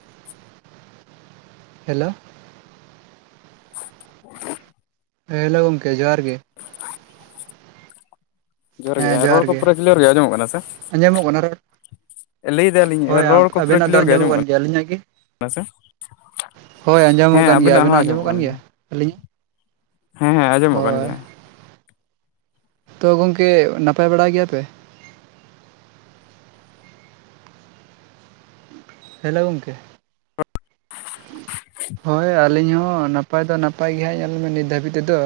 [unintelligible] Hello. [unintelligible] Hello ᱜᱚᱝᱠᱮ ᱡᱚᱦᱟᱨ ᱜᱮ᱾ ᱡᱚᱦᱟᱨ ᱜᱮ ᱨᱚᱲ ᱠᱚ ᱯᱩᱨᱟᱹ ᱠᱞᱤᱭᱟᱨ ᱜᱮ ᱟᱸᱡᱚᱢᱚᱜ ᱠᱟᱱᱟ ᱥᱮ? ᱟᱸᱡᱟᱢᱚᱜ ᱠᱟᱱᱟ ᱨᱚᱲ? ᱞᱟᱹᱭ ᱫᱟᱞᱤᱧ ᱦᱳᱭ ᱨᱚᱲ ᱠᱚ ᱯᱩᱨᱟᱹ ᱟᱵᱮᱱᱟᱜ ᱫᱚ ᱠᱞᱤᱭᱟᱨ ᱜᱮ ᱟᱸᱡᱚᱢᱚᱜ ᱠᱟᱱ ᱜᱮᱭᱟ᱾ ᱟᱹᱞᱤᱧᱟᱜ ᱜᱮ? ᱠᱟᱱᱟ ᱥᱮ ᱦᱳᱭ ᱟᱸᱡᱚᱢᱚᱜ ᱠᱟᱱ ᱜᱮᱭᱟ ᱟᱵᱮᱱᱟᱜ ᱟᱸᱡᱚᱢᱚᱜ ᱠᱟᱱ ᱜᱮᱭᱟ᱾ ᱟᱹᱞᱤᱧᱤᱡ ᱦᱮᱸ ᱦᱮᱸ ᱟᱸᱡᱚᱢᱚᱜ ᱠᱟᱱ ᱜᱮᱭᱟ᱾ ᱛᱚ ᱜᱚᱝᱠᱮ ᱱᱟᱯᱟᱭ ᱵᱟᱲᱟ ᱜᱮᱭᱟ ᱯᱮ? ᱦᱮᱞᱳ ᱜᱚᱢᱠᱮ᱾ [unintelligible] ᱦᱳᱭ ᱟᱹᱞᱤᱧ ᱦᱚᱸ ᱱᱟᱯᱟᱭ ᱫᱚ ᱱᱟᱯᱟᱭ ᱜᱮᱦᱟᱸᱜ, ᱧᱮᱞ ᱢᱮ ᱱᱤᱛ ᱫᱷᱟᱹᱵᱤᱡ ᱛᱮᱫᱚ᱾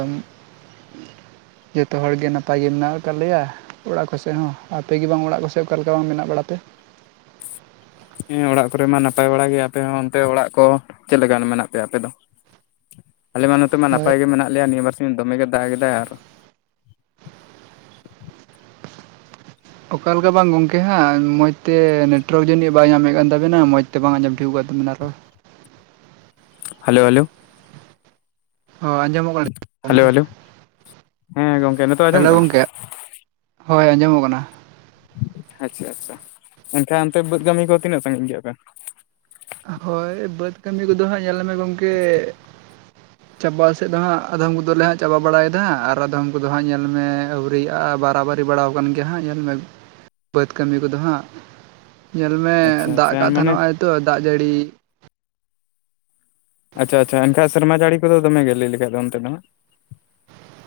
ᱡᱚᱛᱚ ᱦᱚᱲᱜᱮ ᱱᱟᱯᱟᱭ ᱜᱮ ᱢᱮᱱᱟᱜ ᱠᱟᱜ ᱞᱮᱭᱟ᱾ ᱚᱲᱟᱜ ᱠᱚᱥᱮᱜ ᱦᱚᱸ ᱟᱯᱮ ᱜᱮ ᱵᱟᱝ ᱚᱲᱟᱜ ᱠᱚ ᱥᱮᱡ ᱚᱠᱟ ᱞᱮᱠᱟ ᱵᱟᱝ ᱢᱮᱱᱟᱜ ᱵᱟᱲᱟ ᱯᱮ? ᱦᱮᱸ ᱚᱲᱟᱜ ᱠᱚᱨᱮ ᱢᱟ ᱱᱟᱯᱟᱭ ᱵᱟᱲᱟ ᱜᱮᱭᱟ ᱟᱯᱮ ᱦᱚᱸ ᱚᱱᱛᱮ ᱚᱲᱟᱜ ᱠᱚ ᱪᱮᱫ ᱞᱮᱠᱟᱱ ᱢᱮᱱᱟᱜ ᱯᱮᱭᱟ ᱟᱯᱮ ᱫᱚ? ᱟᱞᱮ ᱢᱟ ᱱᱚᱛᱮ ᱢᱟ ᱦᱳᱭ ᱱᱟᱯᱟᱭ ᱜᱮ ᱢᱮᱱᱟᱜ ᱞᱮᱭᱟ ᱱᱤᱭᱟᱹ ᱵᱟᱨ ᱥᱤᱧ ᱫᱚᱢᱮᱜᱮ ᱫᱟᱜ ᱠᱮᱫᱟᱭ ᱟᱨᱚ ᱚᱠᱟᱞᱮᱠᱟ ᱵᱟᱝ ᱜᱚᱝᱠᱮ ᱦᱟᱸᱜ ᱢᱚᱡᱽ ᱛᱮ ᱱᱮᱴᱣᱟᱨᱠ ᱡᱟᱹᱱᱤᱡ ᱵᱟᱭ ᱧᱟᱢᱮᱫ ᱠᱟᱱ ᱛᱟᱵᱤᱱᱟ ᱢᱚᱡᱽ ᱛᱮ ᱵᱟᱝ ᱟᱸᱡᱚᱢ ᱴᱷᱤᱣᱠᱟᱹᱜ ᱠᱟᱱ ᱛᱟᱵᱮᱱᱟ ᱨᱚᱲ᱾ Hello hello. ᱚᱻ ᱟᱸᱡᱚᱢᱚᱜ ᱠᱟᱱᱟ ᱦᱮᱞᱳ ᱜᱚᱢᱠᱮ, ᱦᱮᱞᱳ ᱦᱮᱸ ᱜᱚᱝᱠᱮ ᱱᱤᱛᱚᱜ ᱦᱮᱞᱳ ᱟᱸᱡᱚᱢᱚᱜ ᱠᱟᱱᱟ ᱜᱚᱢᱠᱮ᱾ ᱦᱳᱭ ᱟᱸᱡᱚᱢᱚᱜ ᱠᱟᱱᱟ᱾ ᱟᱪᱪᱷᱟ ᱟᱪᱪᱷᱟ ᱮᱱᱠᱷᱟᱱ ᱚᱱᱛᱮ ᱵᱟᱹᱫᱽ ᱠᱟᱹᱢᱤ ᱠᱚ ᱛᱤᱱᱟᱹᱜ ᱥᱟᱺᱜᱤᱧ ᱠᱮᱜᱼᱟ ᱯᱮ? ᱦᱳᱭ ᱵᱟᱹᱫᱽ ᱠᱟᱹᱢᱤ ᱠᱚᱫᱚ ᱦᱟᱸᱜ ᱧᱮᱞᱢᱮ ᱜᱚᱢᱠᱮ [unintelligible] ᱪᱟᱵᱟ ᱥᱮᱫ ᱫᱚ ᱦᱟᱸᱜ ᱟᱫᱚᱢ ᱠᱚᱫᱚᱞᱮ ᱦᱟᱸᱜ ᱪᱟᱵᱟ ᱵᱟᱲᱟᱭ ᱫᱟ ᱟᱨ ᱟᱫᱚᱢ ᱠᱚᱫᱚ ᱦᱟᱸᱜ ᱧᱮᱞᱢᱮ ᱟᱹᱣᱨᱤᱭᱟᱜᱼᱟ ᱵᱟᱨᱟᱵᱟᱨᱤ ᱵᱟᱲᱟᱣ ᱠᱟᱱ ᱜᱮᱭᱟ ᱦᱟᱸᱜ ᱧᱮᱞ ᱢᱮ ᱵᱟᱹᱫᱽ ᱠᱟᱹᱢᱤ ᱠᱚᱫᱚ ᱦᱟᱸᱜ᱾ ᱧᱮᱞ ᱢᱮ ᱟᱪᱪᱷᱟ ᱫᱟᱜ ᱟᱪᱪᱷᱟ ᱠᱟᱜ ᱛᱟᱦᱮ ᱢᱟᱱᱮ ᱱᱚᱜ ᱚᱳᱭ ᱛᱚ ᱫᱟᱜ ᱡᱟᱹᱲᱤ ᱟᱪᱪᱷᱟ ᱟᱪᱪᱷᱟ ᱮᱱᱠᱷᱟᱡ ᱥᱮᱨᱢᱟ ᱡᱟᱹᱲᱤ ᱠᱚᱫᱚ ᱫᱚᱢᱮ ᱜᱮ ᱞᱟᱹᱭ ᱠᱟᱠᱷᱟᱡ ᱫᱚ ᱚᱱᱛᱮ ᱫᱚ ᱦᱟᱸᱜ ᱾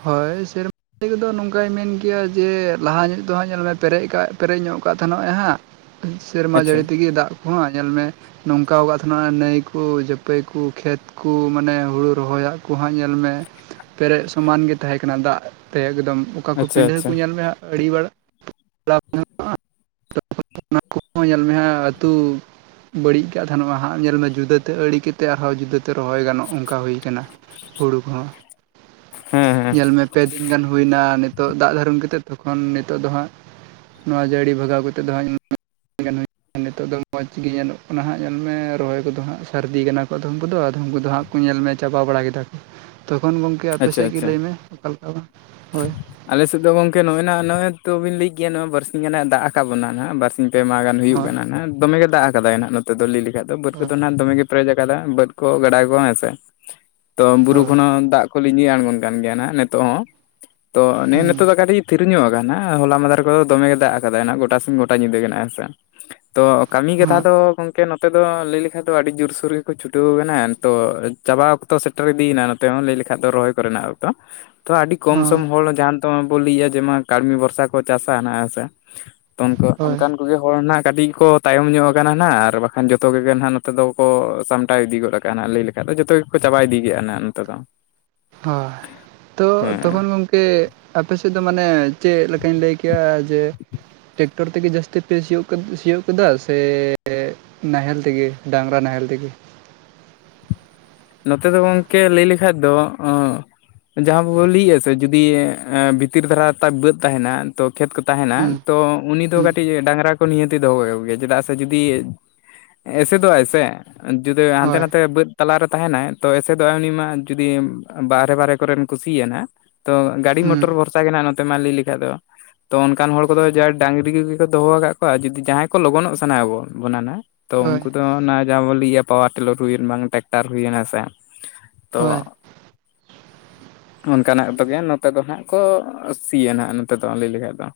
ᱦᱳᱭ ᱥᱮᱨ [unintelligible] ᱠᱚᱫᱚ ᱱᱚᱝᱠᱟᱭ ᱢᱮᱱ ᱠᱮᱭᱟ ᱡᱮ ᱞᱟᱦᱟ ᱧᱚᱜ ᱫᱚᱦᱟᱸᱜ ᱧᱮᱞᱢᱮ ᱯᱮᱨᱮᱡ ᱠᱟᱜ ᱯᱮᱨᱮᱡ ᱧᱚᱜ ᱠᱟᱜ ᱛᱟᱦᱮᱱᱚᱜᱼᱮ ᱦᱟᱸᱜ ᱥᱮᱨᱢᱟ ᱟᱪᱪᱷᱟ ᱡᱟᱹᱲᱤ ᱛᱮᱜᱮ ᱫᱟᱜ ᱠᱚᱦᱟᱸᱜ ᱧᱮᱞ ᱢᱮ ᱱᱚᱝᱠᱟᱣ ᱠᱟᱜ ᱛᱟᱦᱮᱱᱚᱜ-ᱮ ᱱᱟᱹᱭ ᱠᱚ ᱡᱟᱹᱯᱟᱹᱭ ᱠᱚ ᱠᱷᱮᱛ ᱠᱚ ᱢᱟᱱᱮ ᱦᱩᱲᱩ ᱨᱚᱦᱚᱭᱟᱜ ᱠᱚ ᱦᱟᱸᱜ ᱧᱮᱞ ᱢᱮ, ᱯᱮᱨᱮᱡ ᱥᱚᱢᱟᱱ ᱜᱮ ᱛᱟᱦᱮᱸ ᱠᱟᱱᱟ ᱫᱟᱜ ᱛᱮ ᱮᱠᱫᱚᱢ ᱚᱠᱟ ᱠᱚ ᱟᱪᱪᱷᱟ ᱯᱤᱰᱟᱹ ᱟᱪᱪᱷᱟ ᱠᱚ ᱧᱮᱞ ᱢᱮ ᱟᱲᱤᱵᱟᱲᱟ ᱚᱱᱟ ᱠᱚ ᱧᱮᱞ ᱢᱮ ᱦᱟᱸᱜ ᱟᱹᱛᱩ ᱵᱟᱹᱲᱤᱡ ᱠᱟᱜ ᱛᱟᱦᱮᱱ ᱚᱱᱟ ᱦᱟᱜ ᱧᱮᱞ ᱢᱮ ᱡᱩᱫᱟᱹᱛᱮ ᱟᱲᱮ ᱠᱮᱫᱛᱮ ᱟᱨᱦᱚᱸ ᱡᱩᱫᱟᱹᱛᱮ ᱨᱚᱦᱚᱭ ᱜᱟᱱᱚᱜ ᱚᱱᱠᱟ ᱦᱩᱭ ᱠᱟᱱᱟ ᱦᱩᱲᱩ ᱠᱚᱦᱚᱸ ᱦᱮᱸ ᱦᱮᱸ ᱧᱮᱞᱢᱮ ᱯᱮ ᱫᱤᱱ ᱜᱟᱱ ᱦᱩᱭᱱᱟ ᱱᱤᱛᱚᱜ ᱫᱟᱜ ᱫᱷᱟᱨᱩᱢ ᱠᱟᱛᱮᱫ ᱛᱚᱠᱷᱚᱱ ᱱᱤᱛᱚᱜ ᱫᱚ ᱦᱟᱸᱜ ᱱᱚᱣᱟ ᱡᱟᱹᱲᱤ ᱞᱟᱜᱟᱣ ᱠᱟᱛᱮᱫ ᱫᱚ ᱦᱟᱸᱜ [unintelligible] ᱟᱨ ᱱᱤᱛᱚᱜ ᱫᱚ ᱢᱚᱡᱽ ᱜᱮ ᱧᱮᱞᱚᱜ ᱠᱟᱱᱟ ᱦᱟᱸᱜ ᱧᱮᱞᱢᱮ ᱨᱚᱦᱚᱭ ᱠᱚᱫᱚ ᱦᱟᱸᱜ ᱥᱟᱹᱨᱫᱤ ᱠᱟᱱᱟ ᱠᱚ ᱟᱫᱚᱢ ᱠᱚᱫᱚ ᱟᱫᱚᱢ ᱠᱚᱫᱚ ᱦᱟᱸᱜ ᱠᱚ ᱧᱮᱞ ᱢᱮ ᱪᱟᱵᱟ ᱵᱟᱲᱟ ᱠᱮᱫᱟ ᱠᱚ ᱛᱚᱠᱷᱚᱱ ᱜᱚᱝᱠᱮ ᱟᱪᱪᱷᱟ ᱟᱯᱮᱥᱮᱫ ᱜᱮ ᱟᱪᱪᱷᱟ ᱞᱟᱹᱭᱢᱮ ᱚᱠᱟᱞᱮᱠᱟ ᱵᱟᱝ ᱦᱳᱭ? ᱟᱞᱮ ᱥᱮᱫ ᱫᱚ ᱜᱚᱝᱠᱮ ᱱᱚᱜᱼᱚᱭ ᱱᱟᱦᱟᱸᱜ ᱱᱚᱜᱼᱚᱭ ᱛᱚᱵᱤᱱ ᱞᱟᱹᱭ ᱠᱮᱭᱟ ᱱᱚᱜ-ᱚᱭ ᱵᱟᱨ ᱥᱤᱧ ᱜᱟᱱ ᱱᱟᱦᱟᱜ ᱫᱟᱜ ᱠᱟᱜ ᱵᱚᱱᱟ ᱵᱟᱨᱥᱤᱧ ᱯᱮ ᱢᱟᱦᱟ ᱜᱟᱱ᱾ ᱦᱩᱭᱩᱜ ᱦᱳᱭ ᱠᱟᱱᱟ ᱱᱟᱜ ᱫᱚᱢᱮᱜᱮ ᱫᱟᱜ ᱟᱠᱟᱫᱟᱭ ᱱᱟᱦᱟᱜ ᱱᱚᱛᱮ ᱫᱚ ᱞᱟᱹᱭ ᱞᱮᱠᱷᱟᱡ ᱫᱚ ᱵᱟᱹᱫ ᱦᱳᱭ ᱫᱚ ᱱᱟᱦᱟᱜ ᱫᱚᱢᱮ ᱜᱮ ᱯᱮᱨᱮᱡ ᱟᱠᱟᱫᱟ ᱵᱟᱹᱫᱽ ᱠᱚ ᱜᱟᱰᱟ ᱠᱚ ᱦᱮᱸᱥᱮ ᱛᱚ ᱵᱩᱨᱩ ᱦᱳᱭ ᱠᱷᱚᱱ ᱦᱚᱸ ᱫᱟᱜ ᱠᱚ ᱞᱤᱧᱡᱤ ᱟᱬᱜᱚᱱ ᱠᱟᱱ ᱜᱮᱭᱟ ᱱᱦᱟᱜ ᱱᱤᱛᱚᱜ ᱦᱚᱸ ᱛᱚ ᱱᱮ ᱮ ᱦᱩᱸ ᱱᱤᱛᱚᱜ ᱠᱟᱹᱴᱤᱡ ᱛᱷᱤᱨᱩᱧᱚᱜ ᱟᱠᱟᱱᱟ ᱦᱚᱞᱟ ᱢᱟᱫᱟᱨ ᱠᱚᱫᱚ ᱫᱚᱢᱮ ᱜᱮ ᱫᱟᱜ ᱠᱟᱫᱟᱭ ᱜᱚᱴᱟ ᱥᱮᱱ ᱜᱚᱴᱟ ᱧᱤᱫᱟᱹ ᱜᱮ ᱱᱟᱜ ᱦᱮᱸ ᱥᱮ ᱛᱚ ᱠᱟᱹᱢᱤ ᱠᱟᱛᱷᱟ ᱦᱳᱭ ᱫᱚ ᱜᱚᱝ ᱠᱮ ᱱᱚᱛᱮ ᱫᱚ ᱞᱟᱹᱭ ᱞᱮᱠᱷᱟᱡ ᱫᱚ ᱟᱹᱰᱤ ᱡᱳᱨᱥᱳᱨ ᱜᱮᱠᱚ ᱪᱷᱩᱴᱟᱹᱣ ᱠᱟᱱᱟ ᱱᱤᱛᱚ ᱪᱟᱵᱟ ᱚᱠᱛᱚ ᱥᱮ ᱴᱮᱨ ᱤᱫᱤᱭᱮᱱᱟ ᱱᱚᱛᱮ ᱦᱚᱸ ᱞᱟᱹᱭ ᱞᱮᱠᱷᱟᱡ ᱫᱚ ᱨᱚᱦᱚᱭ ᱠᱚᱨᱮᱱᱟᱜ ᱚᱠᱛᱚ ᱛᱚ ᱟᱹᱰᱤ ᱦᱳᱭ ᱠᱚᱢ ᱥᱚᱢ ᱦᱚᱲ ᱡᱟᱦᱟᱸ ᱛᱮᱢ ᱵᱚᱱ ᱞᱟᱹᱭᱭᱟ ᱡᱮᱢᱟ ᱠᱟᱹᱲᱢᱤ ᱵᱷᱚᱨᱥᱟ ᱠᱚ ᱪᱟᱥᱟ ᱱᱟᱦᱜ ᱦᱮᱸᱥᱮ ᱛᱚ ᱚᱱᱠᱩ ᱦᱳᱭ ᱚᱱᱠᱟᱱ ᱠᱚ ᱜᱮ ᱦᱚᱲ ᱱᱟᱦᱟᱜ ᱠᱟᱴᱤᱡ ᱠᱚ ᱛᱟᱭᱚᱢ ᱧᱚᱜ ᱟᱠᱟᱱᱟ ᱱᱟᱦᱟᱜ ᱟᱨ ᱵᱟᱠᱷᱟᱱ ᱡᱚᱛᱚᱜᱮ ᱱᱟᱦᱟᱜ ᱱᱚᱛᱮ ᱫᱚᱠᱚ ᱥᱟᱢᱴᱟᱣ ᱤᱫᱤ ᱜᱚᱫ ᱚᱱᱠᱟᱱᱟᱜ ᱞᱟᱹᱭ ᱞᱮᱠᱷᱟᱱ ᱫᱚ ᱡᱚᱛᱚ ᱜᱮᱠᱚ ᱪᱟᱵᱟ ᱤᱫᱤᱭᱮᱫᱟ ᱱᱟᱦᱟᱜ ᱱᱚᱛᱮ ᱫᱚ᱾ ᱦᱳᱭ᱾ ᱛᱚ ᱦᱮᱸ ᱛᱚᱠᱷᱚᱱ ᱜᱚᱢᱠᱮ ᱟᱯᱮ ᱥᱮᱫ ᱫᱚ ᱢᱟᱱᱮ ᱪᱮᱫ ᱞᱮᱠᱟᱧ ᱞᱟᱹᱭ ᱠᱮᱭᱟ ᱡᱮ ᱴᱮᱠᱴᱚᱨ ᱛᱮᱜᱮ ᱡᱟᱹᱥᱛᱤ ᱯᱮ ᱥᱤᱭᱳᱜ ᱥᱤᱭᱳᱜ ᱠᱮᱫᱟ ᱥᱮ ᱱᱟᱦᱮᱞ ᱛᱮᱜᱮ ᱰᱟᱝᱜᱨᱟ ᱱᱟᱦᱮᱞ ᱛᱮᱜᱮ᱾ ᱱᱚᱛᱮ ᱫᱚ ᱜᱚᱝᱠᱮ ᱞᱟᱹᱭ ᱞᱮᱠᱷᱟᱡ ᱫᱚ᱾ ᱡᱟᱦᱟᱸ [unintelligible] ᱥᱮ ᱡᱩᱫᱤ ᱵᱷᱤᱛᱤᱨ ᱫᱷᱟᱨᱟ ᱛᱟ ᱵᱟᱹᱫ ᱛᱟᱦᱮᱱᱟ ᱛᱚ ᱠᱷᱮᱛ ᱠᱚ ᱛᱟᱦᱮᱱᱟ ᱦᱩᱸ ᱛᱚ ᱩᱱᱤ ᱫᱚ ᱦᱩᱸ ᱠᱟᱹᱴᱤᱡ ᱠᱟᱹᱴᱤᱡ ᱰᱟᱝᱨᱟ ᱠᱚ ᱱᱤᱦᱟᱹᱛᱮ ᱫᱚᱦᱚ ᱟᱠᱜᱮᱭᱟ ᱪᱮᱫᱟᱜ ᱥᱮ ᱡᱩᱫᱤ ᱮᱥᱮᱫᱚᱜᱟᱭ ᱥᱮ ᱡᱩᱫᱤ ᱦᱟᱱᱛᱮ ᱦᱳᱭ ᱱᱟᱛᱮ ᱵᱟᱹᱫᱽ ᱛᱟᱞᱟ ᱨᱮ ᱛᱟᱦᱮᱱᱟᱭ ᱛᱚ ᱮᱥᱮᱫᱚᱜ ᱟᱭ ᱩᱱᱤ ᱢᱟ ᱡᱩᱫᱤ ᱵᱟᱦᱨᱮ ᱵᱟᱦᱨᱮ ᱠᱚᱨᱮᱱ ᱠᱚ ᱥᱤᱭᱟ ᱱᱟᱦᱟᱜ ᱛᱚ ᱜᱟᱹᱰᱤ ᱦᱩᱸ ᱢᱚᱴᱚᱨ ᱵᱷᱚᱨᱥᱟ ᱜᱮ ᱱᱟᱜ ᱱᱚᱛᱮ ᱢᱟ ᱞᱟᱹᱭ ᱞᱮᱠᱷᱟᱡ ᱫᱚ᱾ ᱛᱚ ᱚᱱᱠᱟᱱ ᱦᱚᱲ ᱠᱚᱫᱚ ᱡᱟ ᱰᱟᱝᱨᱤ ᱠᱚᱜᱮ ᱠᱚ ᱫᱚᱦᱚ ᱠᱟᱫ ᱠᱚᱣᱟ ᱡᱩᱫᱤ ᱡᱟᱦᱟᱸᱭ ᱠᱚ ᱞᱚᱜᱚᱱᱚᱜ ᱥᱟᱱᱟ ᱟᱵᱚᱱ ᱵᱚᱱᱟᱱᱟᱜ ᱛᱚ ᱦᱳᱭ ᱩᱱᱠᱩ ᱫᱚ ᱚᱱᱟ ᱡᱟᱦᱟᱸ ᱵᱚᱱ ᱤᱭᱟᱹ ᱯᱟᱣᱟᱨ ᱴᱤᱞᱟᱨ ᱦᱩᱭᱮᱱ ᱵᱟᱝ ᱴᱨᱟᱠᱴᱟᱨ ᱦᱩᱭᱱᱟ ᱥᱮ ᱛᱚ ᱦᱳᱭ ᱚᱱᱠᱟᱱᱟᱜ ᱛᱮᱜᱮ ᱱᱚᱛᱮ ᱫᱚ ᱦᱟᱸᱜ ᱠᱚ ᱥᱤᱭᱟ ᱱᱟᱜ ᱱᱚᱛᱮ ᱫᱚ ᱞᱟᱹᱭ ᱞᱮᱠᱟᱱ ᱫᱚ᱾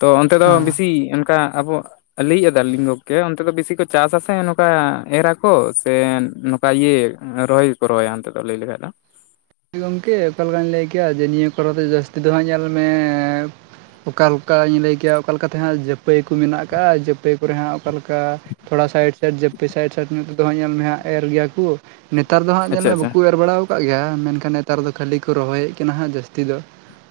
ᱛᱚ ᱚᱱᱛᱮ ᱫᱚ ᱵᱤᱥᱤ ᱦᱮᱸ ᱚᱱᱠᱟ ᱟᱵᱚᱣᱟᱜ ᱞᱟᱹᱭ ᱮᱫᱟ ᱞᱤᱝ ᱜᱚᱝᱠᱮ ᱚᱱᱛᱮ ᱫᱚ ᱵᱤᱥᱤ ᱠᱚ ᱪᱟᱥ ᱟᱥᱮ ᱱᱚᱝᱠᱟ ᱮᱨᱟ ᱠᱚ ᱥᱮ ᱱᱚᱝᱠᱟ ᱤᱭᱟᱹᱼ- ᱨᱚᱦᱚᱭ ᱜᱮᱠᱚ ᱨᱚᱦᱚᱭᱟ ᱚᱱᱛᱮ ᱫᱚ ᱞᱟᱹᱭ ᱞᱮᱠᱷᱟᱡ ᱫᱚ᱾ ᱜᱚᱝᱠᱮ ᱚᱠᱟ ᱞᱮᱠᱟᱧ ᱞᱟᱹᱭ ᱠᱮᱭᱟ ᱡᱮ ᱱᱤᱭᱟᱹ ᱠᱚᱨᱮ ᱫᱚ ᱡᱟᱹᱥᱛᱤ ᱫᱚ ᱦᱟᱸᱜ ᱧᱮᱞ ᱢᱮ ᱚᱠᱟ ᱞᱮᱠᱟᱧ ᱞᱟᱹᱭ ᱠᱮᱭᱟ ᱚᱠᱟ ᱞᱮᱠᱟᱛᱮᱦᱟᱸᱜ ᱡᱟᱹᱯᱟᱹᱭ ᱠᱚ ᱢᱮᱱᱟᱜ ᱠᱟᱜ-ᱟ᱾ ᱡᱟᱹᱯᱟᱹᱭ ᱠᱚᱨᱮ ᱦᱟᱸᱜ ᱚᱠᱟᱞᱮᱠᱟ ᱛᱷᱚᱲᱟ ᱥᱟᱭᱤᱴᱥᱟᱭᱤᱴ ᱡᱟᱯᱥᱟᱭᱤᱴ ᱥᱟᱭᱤᱰᱧᱚᱜ ᱛᱮ ᱫᱚ ᱦᱟᱜ ᱧᱮᱞ ᱢᱮ ᱦᱟᱜ ᱮᱨ ᱜᱮᱭᱟ ᱠᱩ᱾ ᱱᱮᱛᱟᱨ ᱫᱚ ᱦᱟᱸᱜ ᱧᱮᱞ ᱟᱪᱪᱷᱟ ᱢᱮ ᱟᱪᱪᱷᱟ ᱵᱟᱠᱚ ᱮᱨ ᱵᱟᱲᱟᱣ ᱠᱟᱜ ᱜᱮᱭᱟ ᱢᱮᱱᱠᱷᱟᱱ ᱱᱮᱛᱟᱨ ᱫᱚ ᱠᱷᱟᱹᱞᱤ ᱠᱚ ᱨᱚᱦᱚᱭᱮᱫ ᱠᱟᱱᱟ ᱦᱟᱸᱜ ᱡᱟᱹᱥᱛᱤ ᱫᱚ